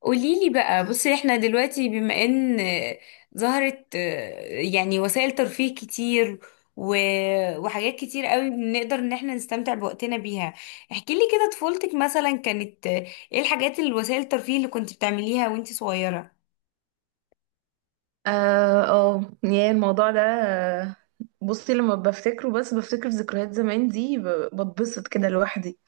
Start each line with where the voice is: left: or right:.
left: قوليلي بقى. بصي، احنا دلوقتي بما ان ظهرت يعني وسائل ترفيه كتير و... وحاجات كتير قوي بنقدر ان احنا نستمتع بوقتنا بيها. احكي لي كده طفولتك مثلا كانت ايه الحاجات الوسائل الترفيه اللي كنت بتعمليها وانت صغيرة؟
right: اه يا الموضوع ده بصي لما بفتكره بس بفتكر ذكريات زمان دي بتبسط كده لوحدي.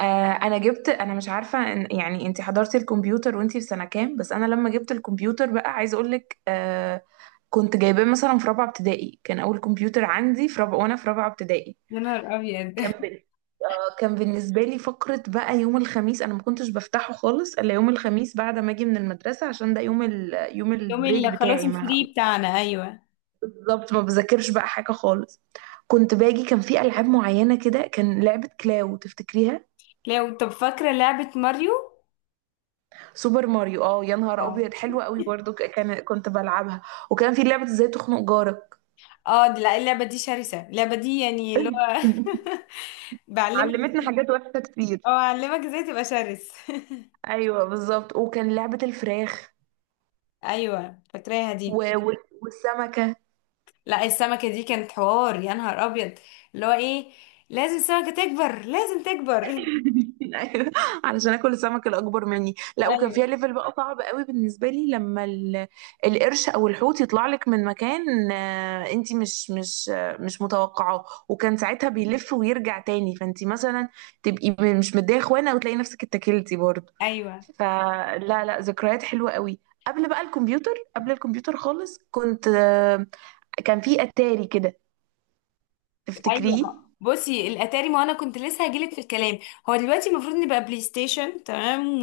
right: انا مش عارفه إن يعني انت حضرتي الكمبيوتر وانتي في سنه كام، بس انا لما جبت الكمبيوتر بقى عايزه اقول لك، كنت جايباه مثلا في رابعه ابتدائي، كان اول كمبيوتر عندي في رابعه وانا في رابعه ابتدائي.
left: يا نهار ابيض!
right: كان بال... كان بالنسبة لي فقرة بقى يوم الخميس، أنا ما كنتش بفتحه خالص إلا يوم الخميس بعد ما أجي من المدرسة عشان ده يوم
left: اليوم
right: البريك
left: اللي خلاص
right: بتاعي مع.
left: الفري بتاعنا، ايوه.
right: بالضبط، ما بذاكرش بقى حاجة خالص. كنت باجي، كان في ألعاب معينة كده، كان لعبة كلاو تفتكريها؟
left: لو طب فاكرة لعبة ماريو؟
right: سوبر ماريو، اه يا نهار
left: اه.
right: أبيض حلوة قوي برضه، ك- كان كنت بلعبها. وكان في لعبة ازاي تخنق جارك.
left: اه لا، اللعبة دي شرسة، اللعبة دي يعني اللي هو بعلمك
right: علمتنا حاجات وحشة كتير.
left: او اعلمك ازاي تبقى شرس.
right: أيوة بالظبط، وكان لعبة الفراخ
left: ايوه فاكراها دي.
right: والسمكة.
left: لا، السمكه دي كانت حوار يا نهار ابيض. اللي هو ايه؟ لازم السمكه تكبر، لازم تكبر.
right: ايوه، علشان اكل السمك الاكبر مني، لا وكان فيها
left: ايوه
right: ليفل بقى صعب قوي بالنسبه لي لما القرش او الحوت يطلع لك من مكان، انت مش مش متوقعاه، وكان ساعتها بيلف ويرجع تاني، فانت مثلا تبقي مش مديه اخوانه وتلاقي نفسك اتكلتي برضه.
left: ايوه
right: فلا لا، ذكريات حلوه قوي. قبل بقى الكمبيوتر، قبل الكمبيوتر خالص كنت، كان في اتاري كده،
left: ايوه.
right: تفتكريه؟
left: بصي، الاتاري، ما انا كنت لسه هجيلك في الكلام. هو دلوقتي المفروض نبقى بلاي ستيشن، تمام،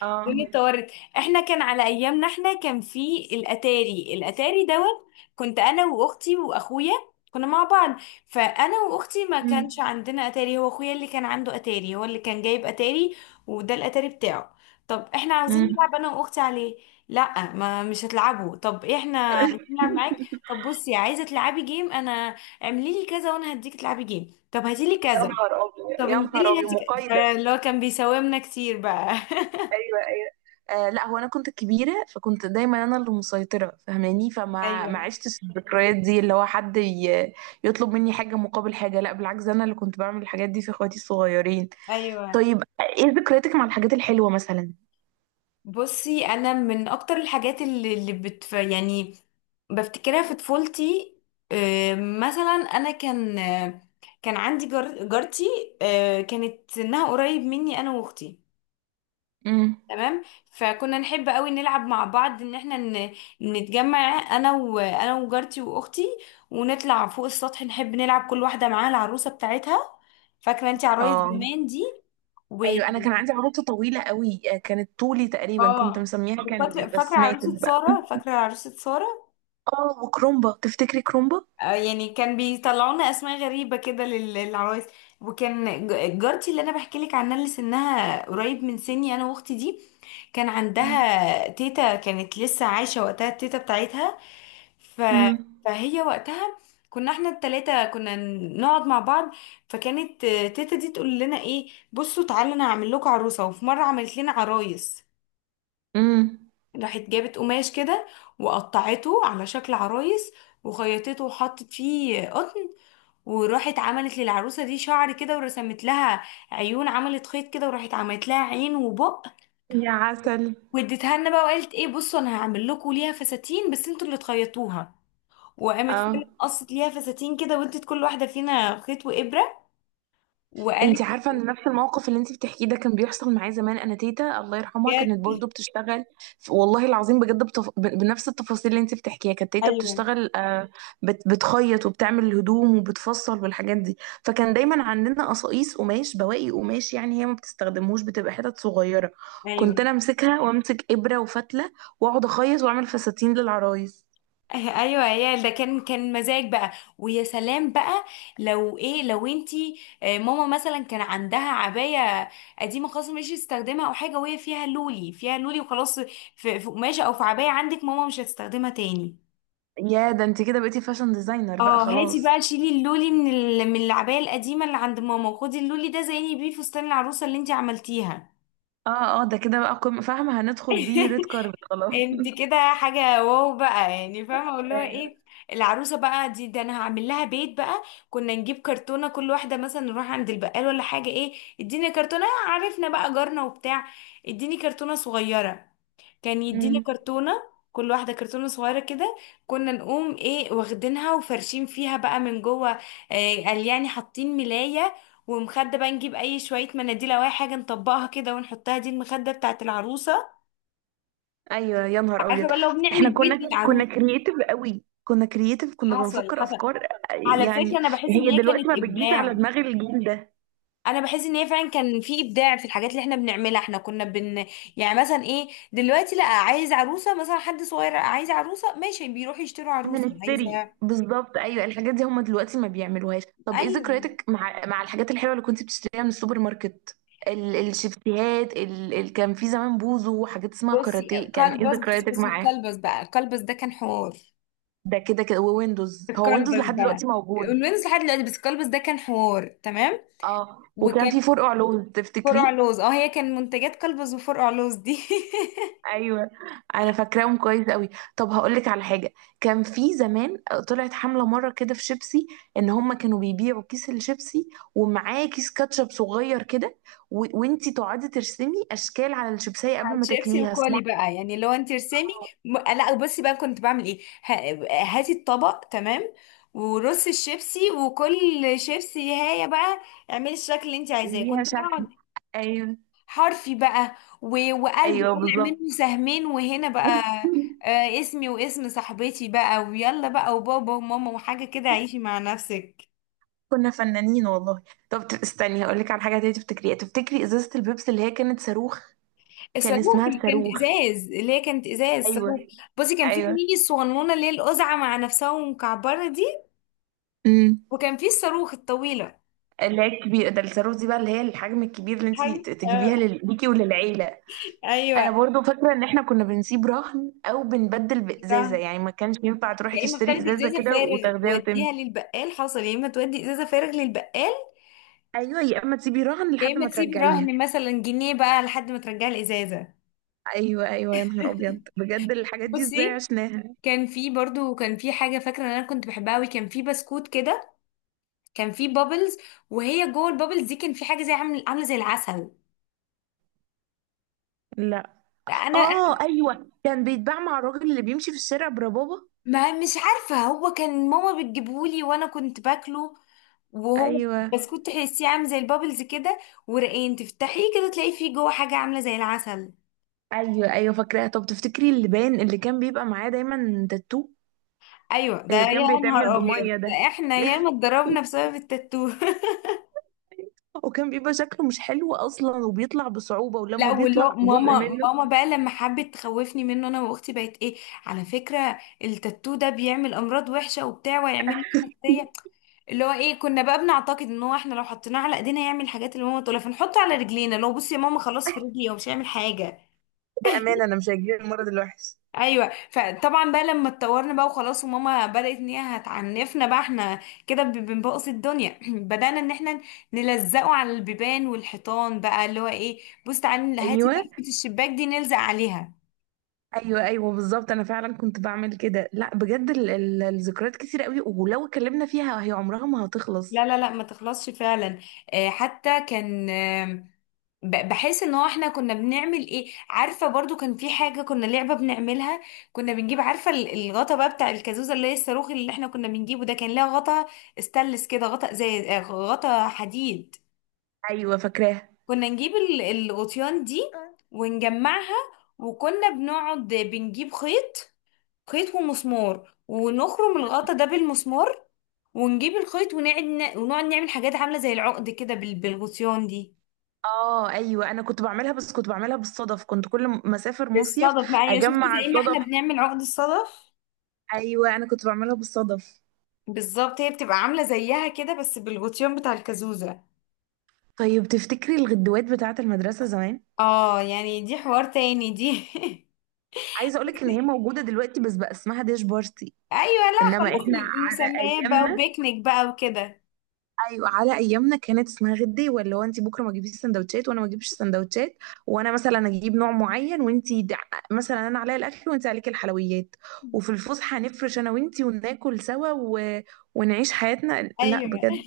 right: اه.
left: اتطورت. احنا كان على ايامنا، احنا كان في الاتاري، الاتاري دوت. كنت انا واختي واخويا كنا مع بعض. فانا واختي ما كانش عندنا اتاري، هو اخويا اللي كان عنده اتاري، هو اللي كان جايب اتاري، وده الاتاري بتاعه. طب احنا عاوزين
right: امم.
left: نلعب انا واختي عليه. لا، ما مش هتلعبوا. طب احنا عايزين نلعب معاك. طب بصي، عايزه تلعبي جيم؟ انا اعملي لي كذا وانا هديك تلعبي جيم. طب هاتي لي
right: يا
left: كذا.
right: نهار ابيض
left: طب
right: يا نهار
left: انزلي
right: ابيض،
left: هاتي كذا.
right: مقايضه.
left: اللي هو كان بيساومنا كتير بقى.
right: ايوه ايوه. لا، هو انا كنت الكبيره فكنت دايما انا اللي مسيطره، فاهماني؟ فما ما
left: ايوه
right: عشتش الذكريات دي، اللي هو حد يطلب مني حاجه مقابل حاجه، لا بالعكس، انا اللي كنت بعمل الحاجات دي في اخواتي الصغيرين.
left: ايوه.
right: طيب ايه ذكرياتك مع الحاجات الحلوه مثلا؟
left: بصي انا من اكتر الحاجات اللي يعني بفتكرها في طفولتي. مثلا انا كان كان عندي جارتي. كانت سنها قريب مني انا واختي،
right: امم.
left: تمام. فكنا نحب قوي نلعب مع بعض ان احنا نتجمع انا وجارتي واختي، ونطلع فوق السطح، نحب نلعب كل واحده معاها العروسه بتاعتها. فاكره انت عرايس
right: اه
left: زمان دي؟ و
right: ايوه، انا كان عندي عروسه طويله قوي، كانت طولي تقريبا، كنت
left: اه.
right: مسميها
left: وفاكره
right: كاندي،
left: فاكره
right: بس ماتت
left: عروسه
right: بقى.
left: ساره، فاكره عروسه ساره.
right: اه، وكرومبا، تفتكري كرومبا؟
left: يعني كان بيطلعونا اسماء غريبه كده للعرايس. وكان جارتي اللي انا بحكي لك عنها اللي سنها قريب من سني انا واختي دي كان عندها تيتا، كانت لسه عايشه وقتها التيتا بتاعتها. ف...
right: امم.
left: فهي وقتها، كنا احنا التلاتة كنا نقعد مع بعض. فكانت تيتا دي تقول لنا ايه، بصوا تعالوا، انا هعمل لكم عروسة. وفي مرة عملت لنا عرايس.
right: امم.
left: راحت جابت قماش كده وقطعته على شكل عرايس، وخيطته وحطت فيه قطن. وراحت عملت للعروسة دي شعر كده ورسمت لها عيون، عملت خيط كده وراحت عملت لها عين وبق.
right: يا عسل.
left: واديتها لنا بقى وقالت ايه، بصوا انا هعمل لكم ليها فساتين بس انتوا اللي تخيطوها. وقامت
right: اه،
left: فعلا قصت ليها فساتين كده، وادت كل واحده فينا خيط وابره. وقالت
right: انت عارفه ان نفس الموقف اللي انت بتحكيه ده كان بيحصل معايا زمان، انا تيتا الله يرحمها كانت
left: بجد.
right: برضو بتشتغل. والله العظيم بجد بنفس التفاصيل اللي انت بتحكيها كانت تيتا
left: ايوه
right: بتشتغل، آه بتخيط وبتعمل الهدوم وبتفصل والحاجات دي. فكان دايما عندنا قصاقيس قماش، بواقي قماش يعني، هي ما بتستخدموش، بتبقى حتت صغيره.
left: ايوه
right: كنت انا امسكها وامسك ابره وفتله، واقعد اخيط واعمل فساتين للعرايس.
left: ايوه، يا ده كان مزاج بقى. ويا سلام بقى. لو ايه، لو انتي ماما مثلا كان عندها عبايه قديمه خلاص مش هتستخدمها، او حاجه وهي فيها لولي، فيها لولي وخلاص، في قماشه او في عبايه عندك ماما مش هتستخدمها تاني.
right: يا ده، انت كده بقيتي فاشن ديزاينر بقى
left: اه، هاتي بقى
right: خلاص.
left: شيلي اللولي من من العبايه القديمه اللي عند ماما، وخدي اللولي ده زيني بيه فستان العروسه اللي انتي عملتيها.
right: اه اه، ده كده بقى قمة، فاهمة؟ هندخل بيه ريد كاربت خلاص.
left: انت كده حاجة واو بقى، يعني فاهمة اقول لها
right: ايوه.
left: ايه. العروسة بقى دي ده انا هعمل لها بيت بقى. كنا نجيب كرتونة، كل واحدة مثلا نروح عند البقال ولا حاجة، ايه، اديني كرتونة. عرفنا بقى جارنا وبتاع، اديني كرتونة صغيرة. كان يدينا
right: امم.
left: كرتونة، كل واحدة كرتونة صغيرة كده. كنا نقوم ايه واخدينها وفرشين فيها بقى من جوه، إيه قال يعني حاطين ملاية ومخدة بقى، نجيب اي شوية مناديل او اي حاجة نطبقها كده ونحطها، دي المخدة بتاعت العروسة.
right: ايوه يا نهار
left: عارفه
right: ابيض.
left: بقى لو
right: احنا
left: بنعمل بيت
right: كنا
left: للعروسه.
right: كرييتيف قوي، كنا كرييتيف، كنا
left: حصل
right: بنفكر
left: حصل.
right: افكار
left: على فكره
right: يعني.
left: انا بحس ان
right: هي
left: هي
right: دلوقتي
left: كانت
right: ما بتجيش
left: ابداع.
right: على دماغ الجيل ده.
left: انا بحس ان هي فعلا كان في ابداع في الحاجات اللي احنا بنعملها. احنا كنا بن، يعني مثلا ايه، دلوقتي لا، عايز عروسه مثلا، حد صغير عايز عروسه، ماشي، بيروح يشتروا عروسه عايزه.
right: هنشتري بالظبط، ايوه الحاجات دي هم دلوقتي ما بيعملوهاش. طب ايه
left: ايوه.
right: ذكرياتك مع الحاجات الحلوه اللي كنت بتشتريها من السوبر ماركت؟ الشيبسيهات، كان في زمان بوزو وحاجات اسمها
left: بصي،
right: كاراتيه، كان ايه
left: كلبس، بصي
right: ذكرياتك
left: بصي
right: معاه؟
left: الكلبس بقى، الكلبس ده كان حوار.
right: ده كده كده، وويندوز، هو ويندوز
left: الكلبس
right: لحد
left: بقى،
right: دلوقتي موجود.
left: الوينز لحد دلوقتي، بس الكلبس ده كان حوار، تمام.
right: اه، وكان
left: وكان
right: في فور علوم
left: فرع
right: تفتكريه؟
left: لوز. اه هي كان منتجات كلبز وفرع لوز دي.
right: ايوه، انا فاكراهم كويس قوي. طب هقول لك على حاجه، كان في زمان طلعت حمله مره كده في شيبسي، ان هم كانوا بيبيعوا كيس الشيبسي ومعاه كيس كاتشب صغير كده، وانتي تقعدي ترسمي اشكال على الشيبسيه قبل
left: على
right: ما
left: الشيبسي
right: تاكليها،
left: وكولي
right: اسمها
left: بقى، يعني لو انت ارسمي لا بصي بقى كنت بعمل ايه، هاتي الطبق، تمام، ورصي الشيبسي، وكل شيبسي هاية بقى اعملي الشكل اللي انت عايزاه.
right: ليها
left: كنت
right: شكل.
left: بقعد
right: ايوه
left: حرفي بقى و... وقلب
right: ايوه
left: طالع
right: بالظبط.
left: منه سهمين وهنا بقى. آه اسمي واسم صاحبتي بقى، ويلا بقى، وبابا وماما وحاجة كده عيشي مع نفسك.
right: كنا فنانين والله. طب استني، هقول لك على حاجه تانية تفتكريها، تفتكري ازازه البيبسي اللي هي كانت صاروخ؟ كان
left: الصاروخ
right: اسمها
left: اللي كانت
right: الصاروخ.
left: ازاز، اللي هي كانت ازاز
right: ايوه.
left: صاروخ. بصي كان في
right: ايوه.
left: ميني الصغنونه اللي هي القزعه مع نفسها ومكعبره دي.
right: امم.
left: وكان في الصاروخ الطويلة.
right: اللي هي الكبيره ده، الصاروخ دي بقى اللي هي الحجم الكبير اللي انت
left: حاجة
right: ت-
left: آه.
right: تجيبيها ليكي وللعيله. انا
left: أيوة.
right: برضو فاكره ان احنا كنا بنسيب رهن او بنبدل بازازه،
left: فاهمة.
right: يعني ما كانش ينفع تروحي
left: يا اما
right: تشتري
left: بتاخدي
right: ازازه
left: ازازة
right: كده
left: فارغ
right: وتاخديها وتمشي.
left: توديها للبقال، حصل، يا اما تودي ازازة فارغ للبقال،
right: ايوه، يا اما تسيبي رهن
left: يا
right: لحد
left: اما
right: ما
left: تسيبي
right: ترجعيها.
left: رهن مثلا جنيه بقى لحد ما ترجعي الازازة.
right: ايوه ايوه يا نهار ابيض، بجد الحاجات دي ازاي
left: بصي
right: عشناها.
left: كان في برضو، كان في حاجة فاكرة ان انا كنت بحبها قوي، كان في بسكوت كده. كان في بابلز، وهي جوه البابلز دي كان في حاجة زي عامل عاملة زي العسل.
right: لا.
left: انا
right: اه ايوه، كان بيتباع مع الراجل اللي بيمشي في الشارع بربابه.
left: ما مش عارفة، هو كان ماما بتجيبهولي وانا كنت باكله. وهو
right: ايوه.
left: بسكوت تحسيه عامل زي البابلز كده، ورقين تفتحيه كده تلاقي فيه جوه حاجة عاملة زي العسل.
right: ايوه ايوه فاكراها. طب تفتكري اللبان اللي كان بيبقى معاه دايما تاتو؟
left: ايوه ده
right: اللي
left: يا
right: كان بيتعمل
left: نهار ابيض،
right: بميه
left: ده
right: ده.
left: احنا ياما اتضربنا بسبب التاتو.
right: وكان بيبقى شكله مش حلو اصلا، وبيطلع بصعوبه، ولما
left: لا، ولا
right: بيطلع جزء
left: ماما
right: منه.
left: ماما بقى لما حبت تخوفني منه انا واختي، بقت ايه، على فكرة التاتو ده بيعمل امراض وحشة وبتاع ويعمل لك حساسية. اللي هو ايه، كنا بقى بنعتقد ان هو احنا لو حطيناه على ايدينا هيعمل الحاجات اللي ماما تقولها، فنحطه على رجلينا، لو بصي يا ماما خلاص في رجلي هو مش هيعمل حاجة.
right: ده امان، انا مش هجيب المرض الوحش.
left: ايوه فطبعا بقى لما اتطورنا بقى وخلاص، وماما بدات ان هي هتعنفنا بقى، احنا كده بنبوظ الدنيا بدانا ان احنا نلزقه على البيبان والحيطان بقى، اللي هو ايه، بص تعالي هاتي
right: ايوه.
left: ضلفه الشباك دي نلزق عليها.
right: ايوه ايوه بالظبط، انا فعلا كنت بعمل كده. لا بجد، الذكريات كتير قوي، ولو اتكلمنا فيها هي عمرها ما هتخلص.
left: لا لا لا، ما تخلصش فعلا. حتى كان بحس ان هو احنا كنا بنعمل ايه، عارفه برضو كان في حاجه كنا لعبه بنعملها. كنا بنجيب، عارفه الغطا بقى بتاع الكازوزه اللي هي الصاروخ اللي احنا كنا بنجيبه ده كان لها غطا استانلس كده، غطا زي غطا حديد.
right: ايوه فاكراها.
left: كنا نجيب الغطيان دي ونجمعها. وكنا بنقعد بنجيب خيط، خيط ومسمار، ونخرم الغطا ده بالمسمار، ونجيب الخيط ونقعد ونقعد نعمل حاجات عاملة زي العقد كده بالغطيان دي.
right: اه ايوه، انا كنت بعملها بس كنت بعملها بالصدف، كنت كل ما اسافر مصيف
left: بالصدف، ما هي شفت
right: اجمع
left: زي ما احنا
right: الصدف.
left: بنعمل عقد الصدف.
right: ايوه، انا كنت بعملها بالصدف.
left: بالظبط هي بتبقى عاملة زيها كده بس بالغطيان بتاع الكازوزة.
right: طيب تفتكري الغدوات بتاعه المدرسه زمان؟
left: اه يعني دي حوار تاني دي.
right: عايزه اقولك ان هي موجوده دلوقتي بس بقى اسمها ديش بارتي.
left: ايوه لا
right: انما
left: خلاص،
right: احنا على
left: المسميات بقى،
right: ايامنا،
left: وبيكنيك بقى وكده.
right: ايوه على ايامنا كانت اسمها غدي، ولا هو انت بكره ما تجيبيش سندوتشات وانا ما اجيبش سندوتشات، وانا مثلا اجيب نوع معين وانت مثلا انا عليا الاكل وانت عليك الحلويات، وفي الفسحه هنفرش انا وانت وناكل سوا ونعيش حياتنا. لا
left: ايوه.
right: بجد،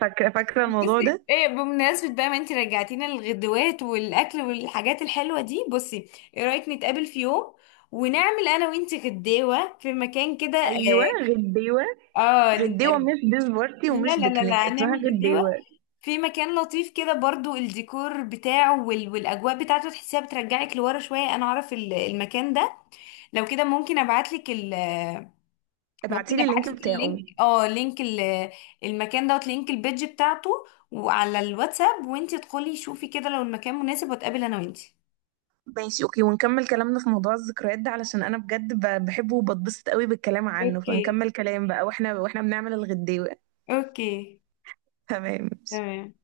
right: فاكره الموضوع
left: بصي
right: ده.
left: ايه، بمناسبة بقى ما انت رجعتينا للغدوات والاكل والحاجات الحلوة دي، بصي ايه رأيك نتقابل في يوم ونعمل انا وانت غداوة في مكان كده،
right: ايوه. غديوه.
left: اه. آه
right: غديوه،
left: ن-
right: مش ديش بارتي ومش
left: لا لا لا
right: بيكنيك،
left: لا،
right: اسمها
left: هنعمل
right: غديوه.
left: غداوة في مكان لطيف كده برضو، الديكور بتاعه والاجواء بتاعته تحسيها بترجعك لورا شوية. انا اعرف المكان ده، لو كده ممكن ابعتلك. ممكن
right: ابعتيلي اللينك
left: ابعت لك
right: بتاعه.
left: اللينك، اه، لينك المكان دوت لينك البيدج بتاعته وعلى الواتساب، وانتي ادخلي شوفي كده لو المكان مناسب واتقابل انا وانتي.
right: ماشي اوكي، ونكمل كلامنا في موضوع الذكريات ده، علشان انا بجد بحبه وبتبسط قوي بالكلام عنه،
left: اوكي
right: فنكمل كلام بقى واحنا بنعمل الغداوة.
left: اوكي.
right: تمام ماشي.
left: تمام.